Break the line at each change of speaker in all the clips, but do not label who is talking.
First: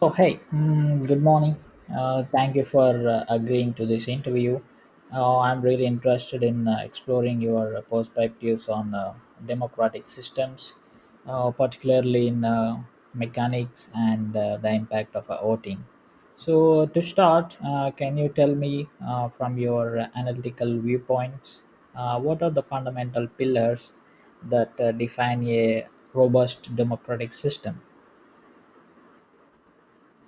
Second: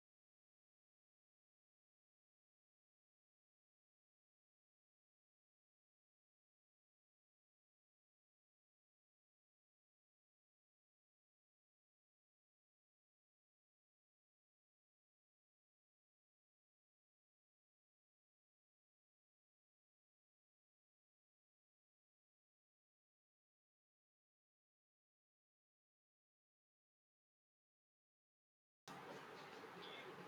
So, hey, good morning. Thank you for agreeing to this interview. I'm really interested in exploring your perspectives on democratic systems, particularly in mechanics and the impact of voting. So, to start, can you tell me from your analytical viewpoints, what are the fundamental pillars that define a robust democratic system?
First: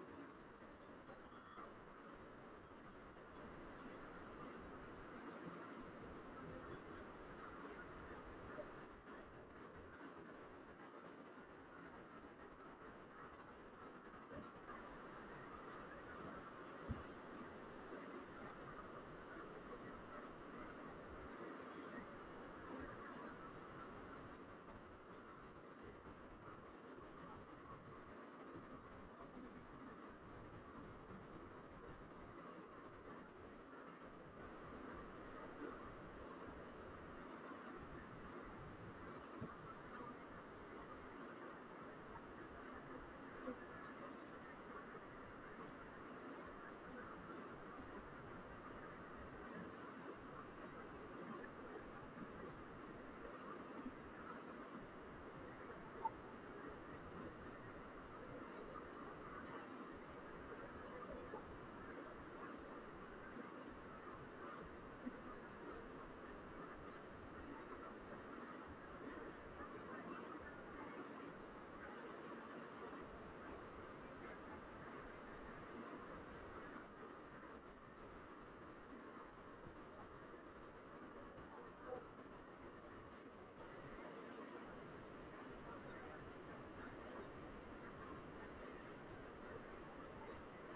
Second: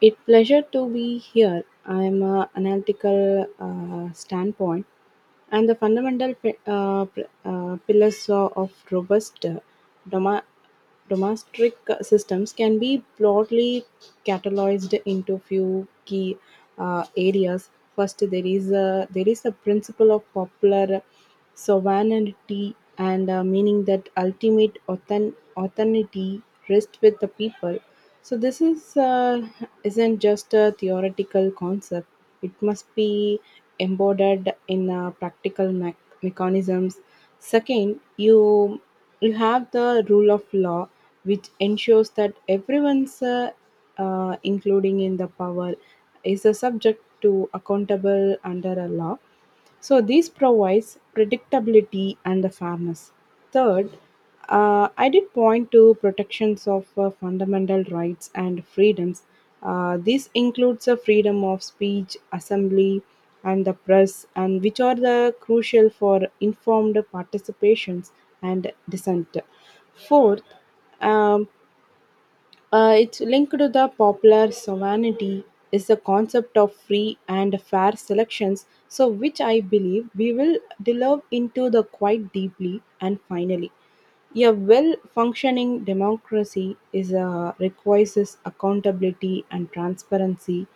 It pleasure to be here. I'm a analytical standpoint and the fundamental pillars of robust doma- domestic systems can be broadly cataloged into few key areas. First, there is a principle of popular sovereignty and meaning that ultimate authority rests with the people. So this is isn't just a theoretical concept, it must be embodied in practical mechanisms. Second, you have the rule of law, which ensures that everyone's, including in the power, is a subject to accountable under a law. So this provides predictability and the fairness. Third, I did point to protections of fundamental rights and freedoms. This includes the freedom of speech, assembly, and the press, and which are the crucial for informed participations and dissent. Fourth, um, it's linked to the popular sovereignty is the concept of free and fair selections, so which I believe we will delve into the quite deeply. And finally, a well-functioning democracy requires this accountability and transparency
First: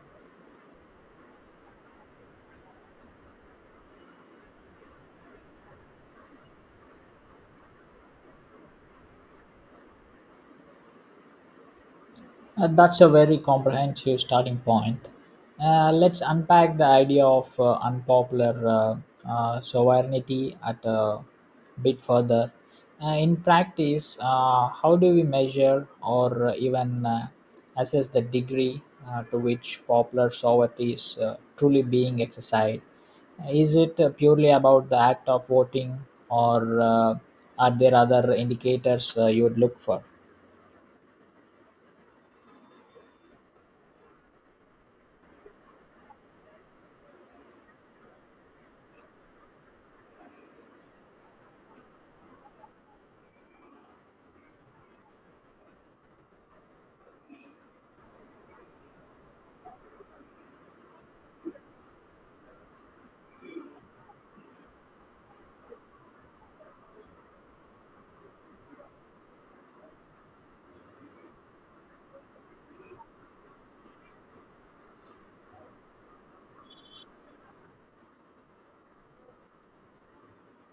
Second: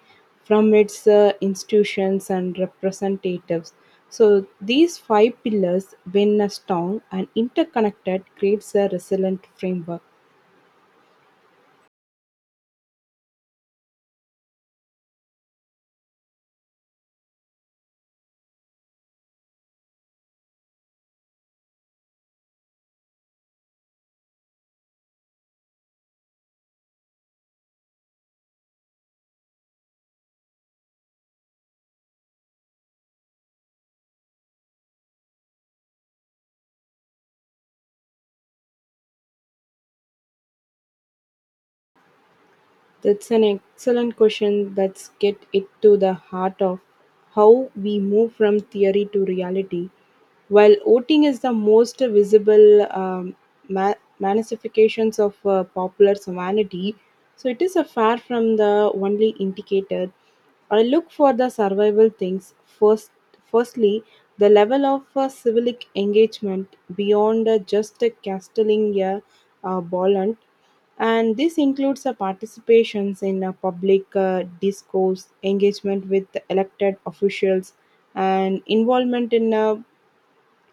from its institutions and representatives. So these five pillars, when strong and interconnected, creates a resilient framework.
That's a very comprehensive starting point. Let's unpack the idea of unpopular sovereignty at a bit further. In practice, how do we measure or even assess the degree to which popular sovereignty is truly being exercised? Is it purely about the act of voting, or are there other indicators you would look for?
That's an excellent question. That's get it to the heart of how we move from theory to reality. While voting is the most visible ma- manifestations of popular humanity, so it is a far from the only indicator. I look for the survival things first. Firstly, the level of civic engagement beyond just casting a ball, and this includes participations in public discourse, engagement with elected officials, and involvement in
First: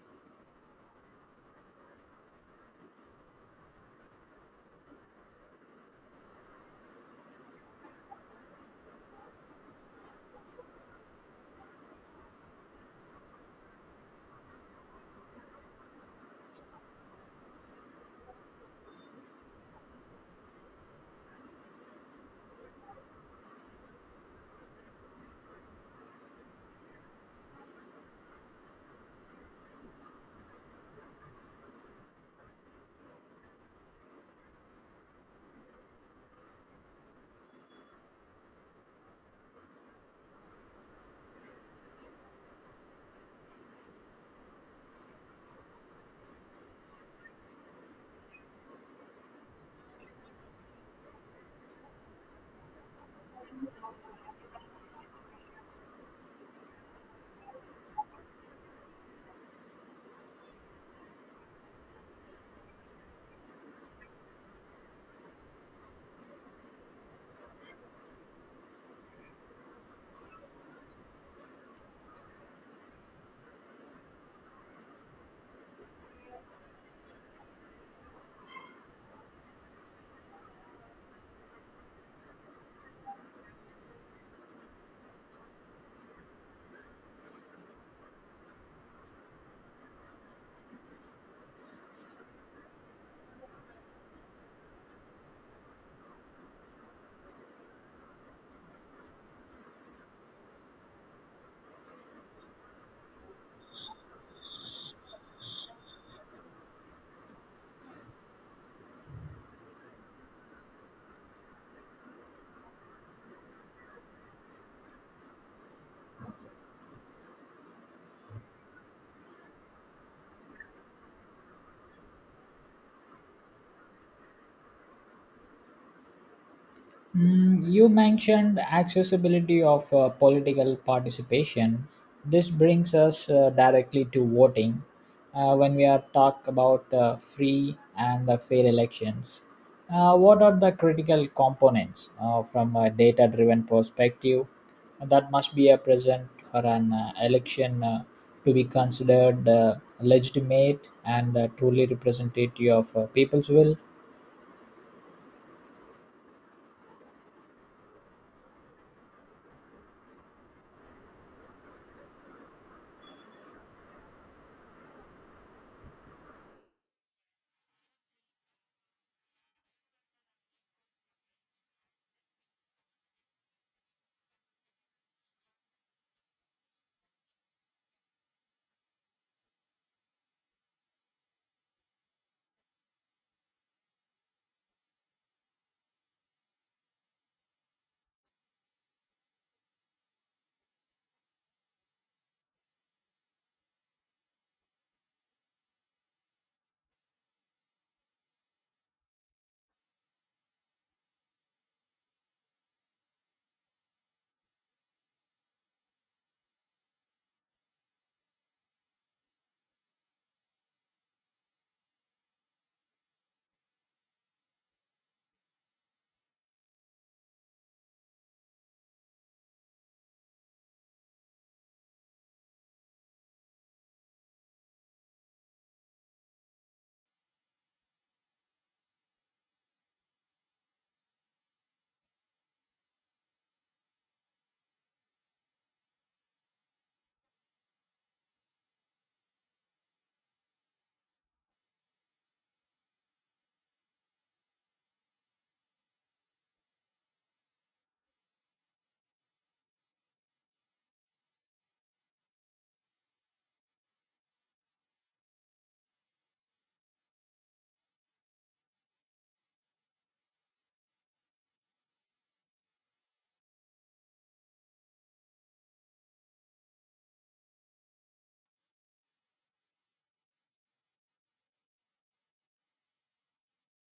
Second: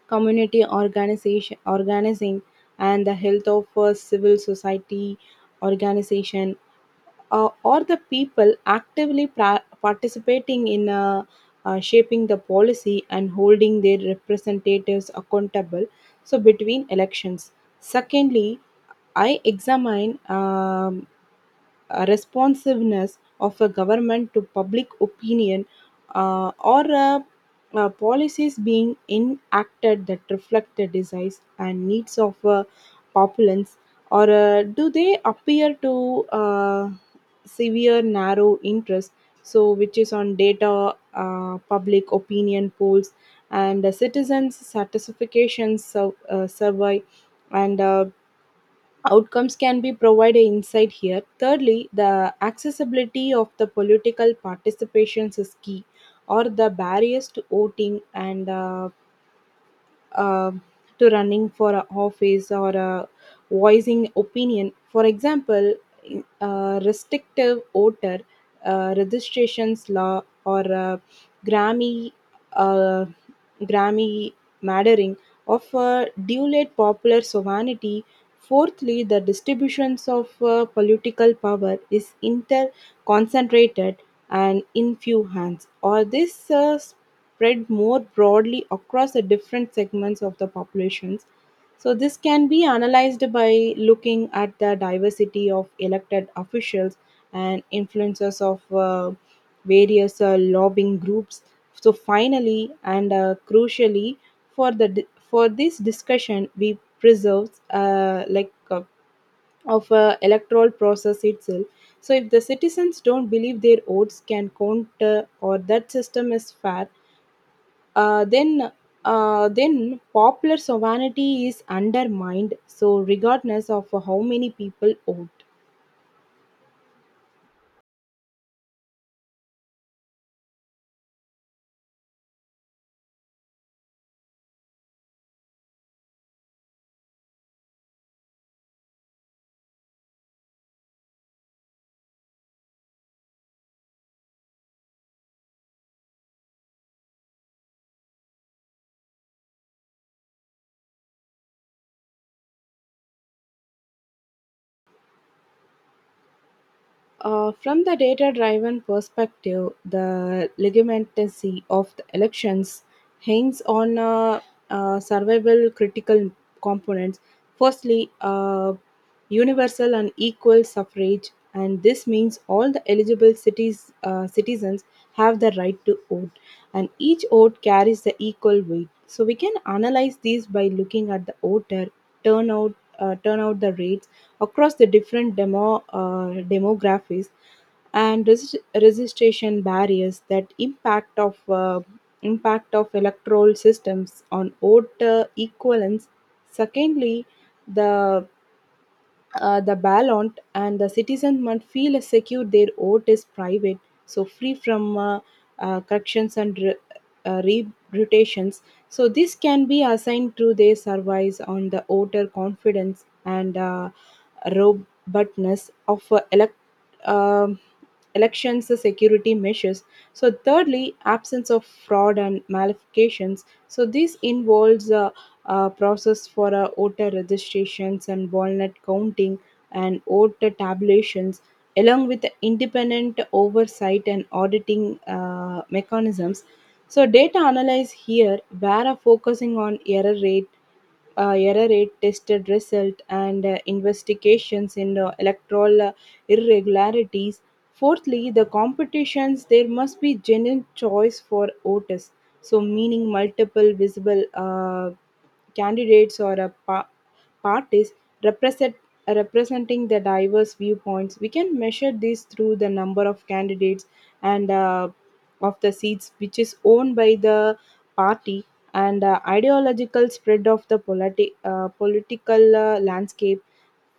community organization, organizing, and the health of civil society organization, or the people actively participating in shaping the policy and holding their representatives accountable. So between elections. Secondly, I examine responsiveness of a government to public opinion, or policies being enacted that reflect the desires and needs of populace, or do they appear to severe narrow interest? So, which is on data, public opinion polls, and citizens' satisfaction survey, and outcomes can be provided insight here. Thirdly, the accessibility of the political participations is key, or the barriers to voting and um to running for a office or a voicing opinion. For example, a restrictive voter registrations law or a Grammy uh, Grammy mattering of a dual popular sovereignty. Fourthly, the distributions of political power is interconcentrated and in few hands. Or this spread more broadly across the different segments of the populations. So this can be analyzed by looking at the diversity of elected officials and influencers of various lobbying groups. So finally, and crucially, for this discussion, we preserve of electoral process itself. So if the citizens don't believe their votes can count, or that system is fair, uh, then then popular sovereignty is undermined, so regardless of how many people vote.
You mentioned accessibility of political participation. This brings us directly to voting when we are talk about free and fair elections. What are the critical components from a data-driven perspective that must be a present for an election to be considered legitimate and truly representative of people's will?
From the data driven perspective, the legitimacy of the elections hangs on survival critical components. Firstly, universal and equal suffrage, and this means all the eligible citizens have the right to vote, and each vote carries the equal weight. So, we can analyze these by looking at the voter turnout, turnout the rates across the different demographics and registration barriers that impact of electoral systems on voter equivalence. Secondly, the the ballant and the citizen must feel secure their vote is private, so free from corrections and uh, reputations. So this can be assigned to their surveys on the voter confidence and robustness of um elections security measures. So thirdly, absence of fraud and malifications. So this involves process for voter registrations and walnut counting and voter tabulations, along with independent oversight and auditing mechanisms. So, data analyze here, where are focusing on error rate tested result, and investigations in electoral irregularities. Fourthly, the competitions, there must be genuine choice for voters, so meaning multiple visible candidates or a parties represent representing the diverse viewpoints. We can measure this through the number of candidates and of the seats which is owned by the party, and ideological spread of the political landscape.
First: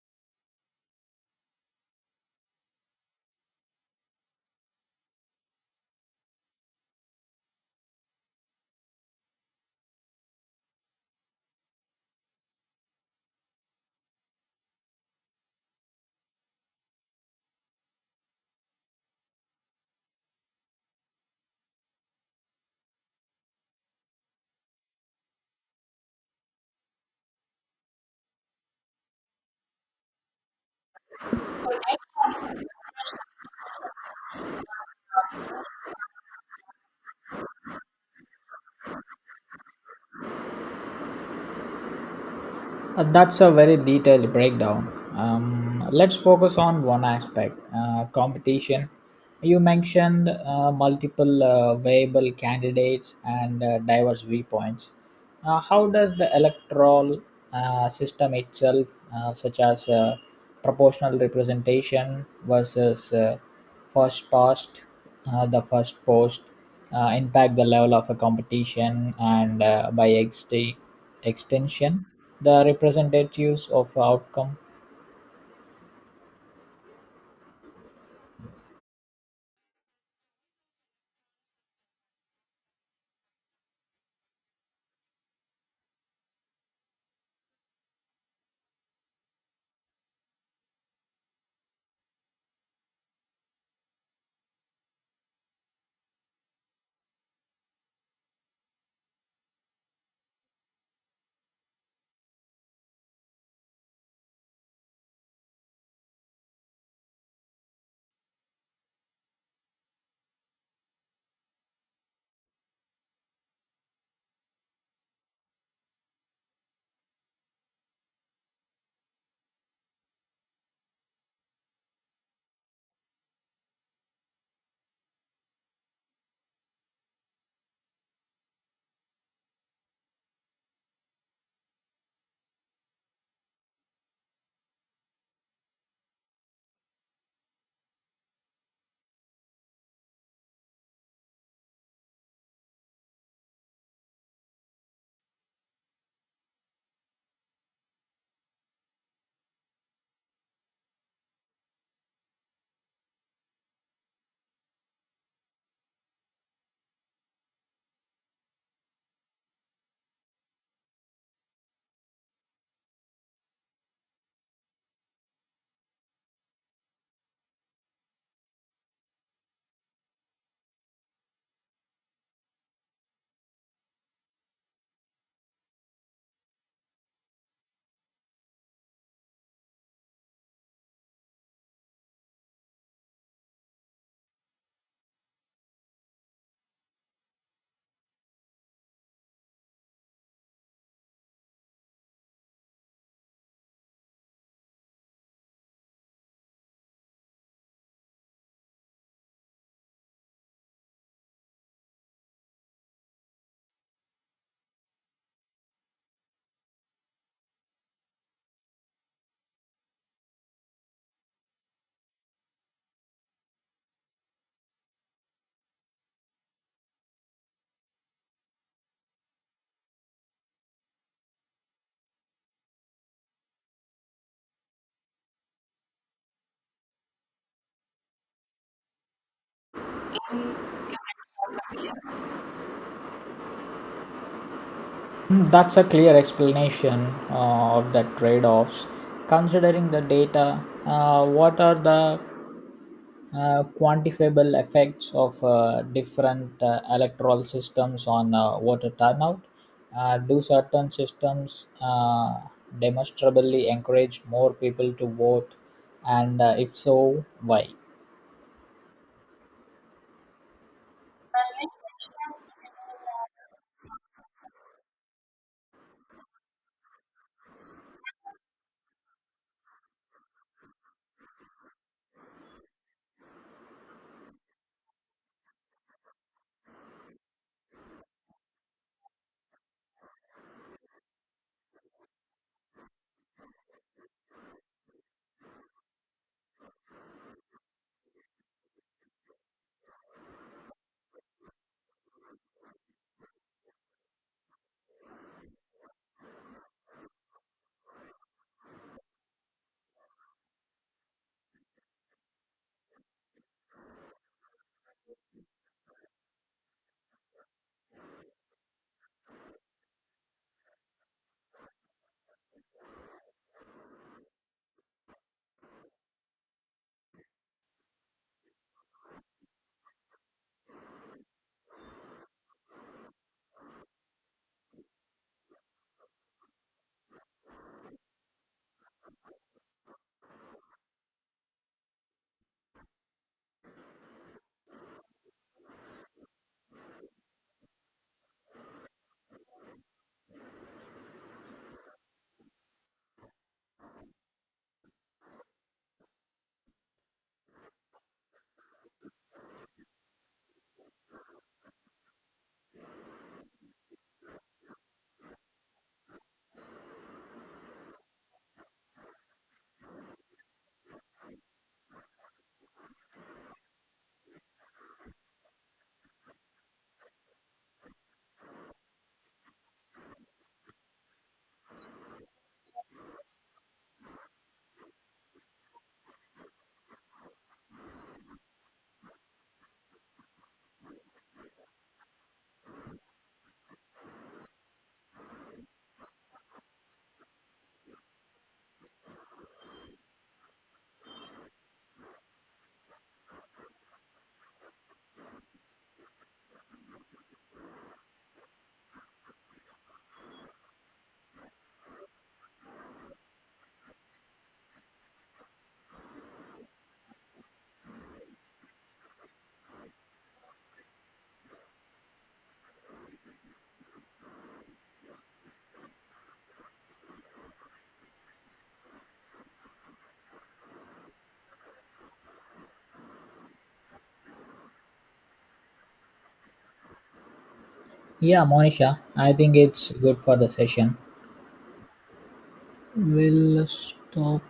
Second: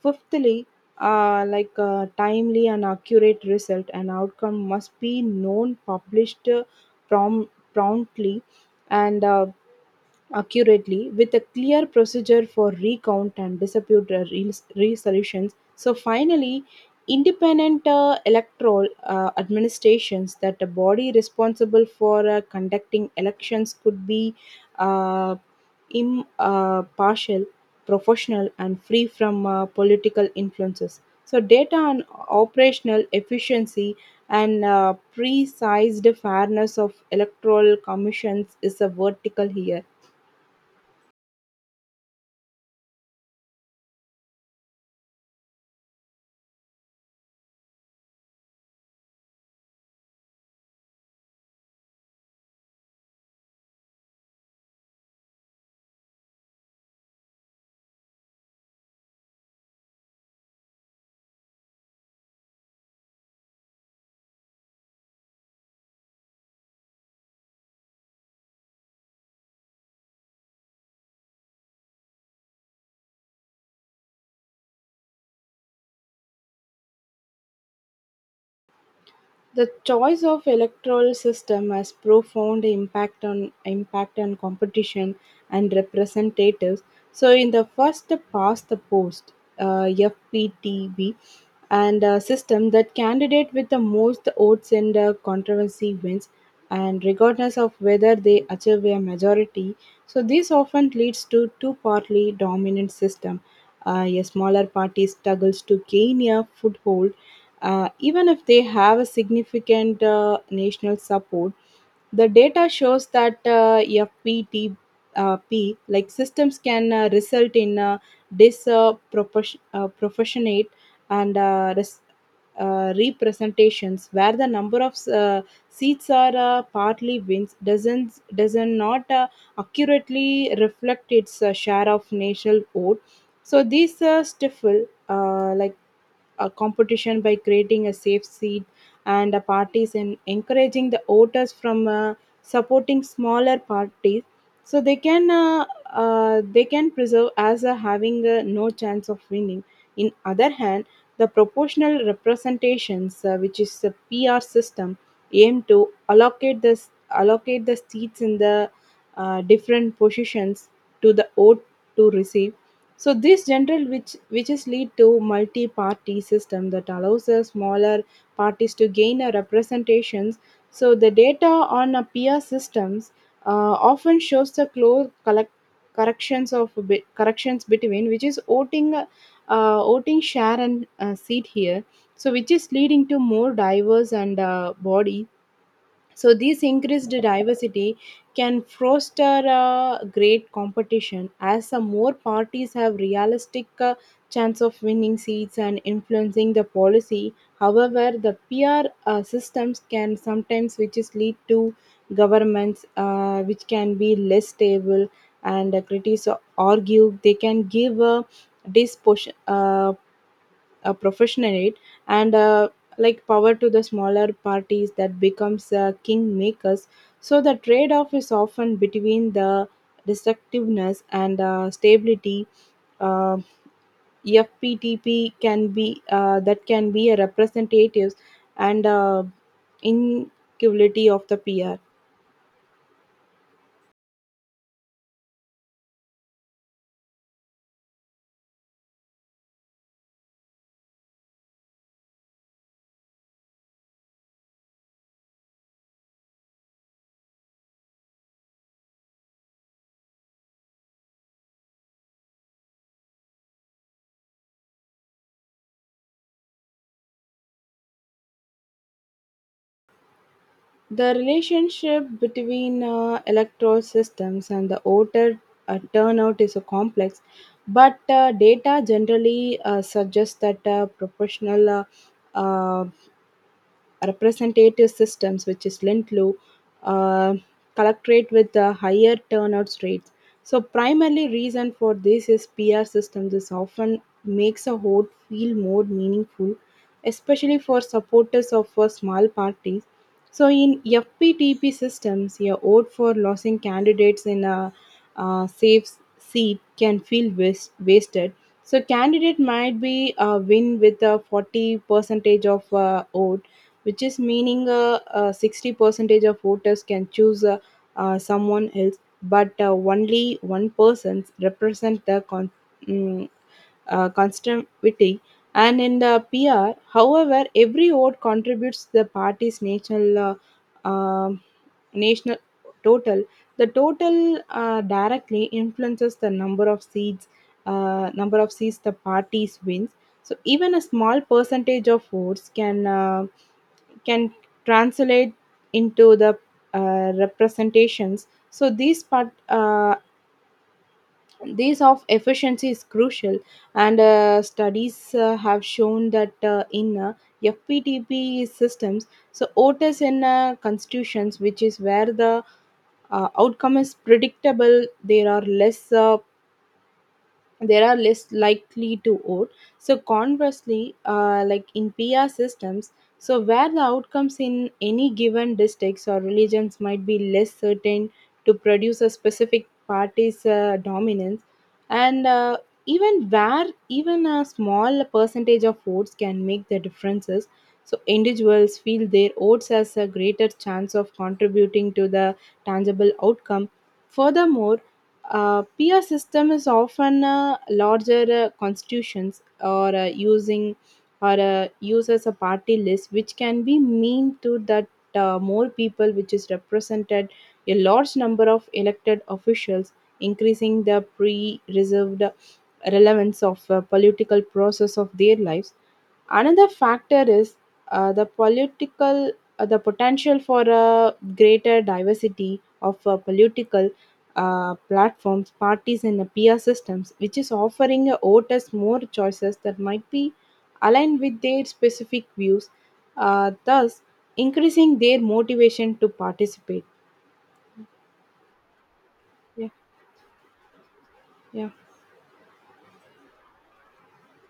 Fifthly, timely and accurate result and outcome must be known, published, prom- promptly and accurately with a clear procedure for recount and dispute resolutions. So finally, independent electoral administrations that a body responsible for conducting elections could be uh, impartial, partial, professional, and free from political influences. So data on operational efficiency and precise fairness of electoral commissions is a vertical here.
That's a very detailed breakdown. Let's focus on one aspect, competition. You mentioned multiple viable candidates and diverse viewpoints. How does the electoral system itself, such as proportional representation versus first past the first post impact the level of a competition and by extension the representatives of outcome?
The choice of electoral system has profound impact on competition and representatives. So in the first past the post, FPTB and system that candidate with the most votes in the controversy wins, and regardless of whether they achieve a majority, so this often leads to two partly dominant system. A smaller party struggles to gain a foothold, even if they have a significant national support. The data shows that FPTP P, like systems can result in disproportionate proportionate and representations where the number of seats are partly wins doesn't not accurately reflect its share of national vote. So these stifle a competition by creating a safe seat and parties and encouraging the voters from supporting smaller parties, so they can preserve as having no chance of winning. In other hand, the proportional representations, which is a pr system, aim to allocate the allocate the seats in the different positions to the vote to receive. So these general which whiches lead to multi-party system that allows the smaller parties to gain a representations. So the data on a peer systems often shows the close collect corrections corrections between which is voting share and seat here. So which is leading to more diverse and body. So this increased diversity can foster a great competition, as some more parties have realistic chance of winning seats and influencing the policy. However, the peer systems can sometimes which is lead to governments, which can be less stable, and critics argue they can give a disproportionate a profession in it, and power to the smaller parties that becomes kingmakers. So the trade-off is often between the destructiveness and stability. uh, FPTP can be that can be a representative, and inequality of the pr.
That's a clear explanation of the trade offs. Considering the data, what are the quantifiable effects of different electoral systems on voter turnout? Do certain systems demonstrably encourage more people to vote? And if so, why?
The relationship between electoral systems and the voter turnout is a complex, but data generally suggests that proportional uh, representative systems, which is Lindlow, uh, collectorate with the higher turnout rates. So primarily reason for this is PR systems. This often makes a vote feel more meaningful, especially for supporters of small parties. So in FPTP systems, a vote for losing candidates in a safe seat can feel wasted. So candidate might be win with a 40 percentage of vote, which is meaning 60 percentage of voters can choose someone else, but only one person represent the mm, constituency. And in the pr however every vote contributes to the party's national national total. The total directly influences the number of seats the parties wins. So even a small percentage of votes can translate into the representations. So these of efficiency is crucial, and studies have shown that in fptp systems so otis in constitutions which is where the outcome is predictable, there are less likely to vote. So conversely, in PR systems, so where the outcomes in any given districts or religions might be less certain to produce a specific party's dominance, and even where even a small percentage of votes can make the differences. So individuals feel their votes has a greater chance of contributing to the tangible outcome. Furthermore, peer system is often larger constitutions or using or used as a party list, which can be mean to that more people, which is represented a large number of elected officials, increasing the pre-reserved relevance of political process of their lives. Another factor is uh, the political the potential for a greater diversity of political platforms parties and peer systems which is offering voters more choices that might be aligned with their specific views, thus increasing their motivation to participate.
Yeah, Monisha, I think
Yeah.
it's good for the session.
Yeah.
We'll stop.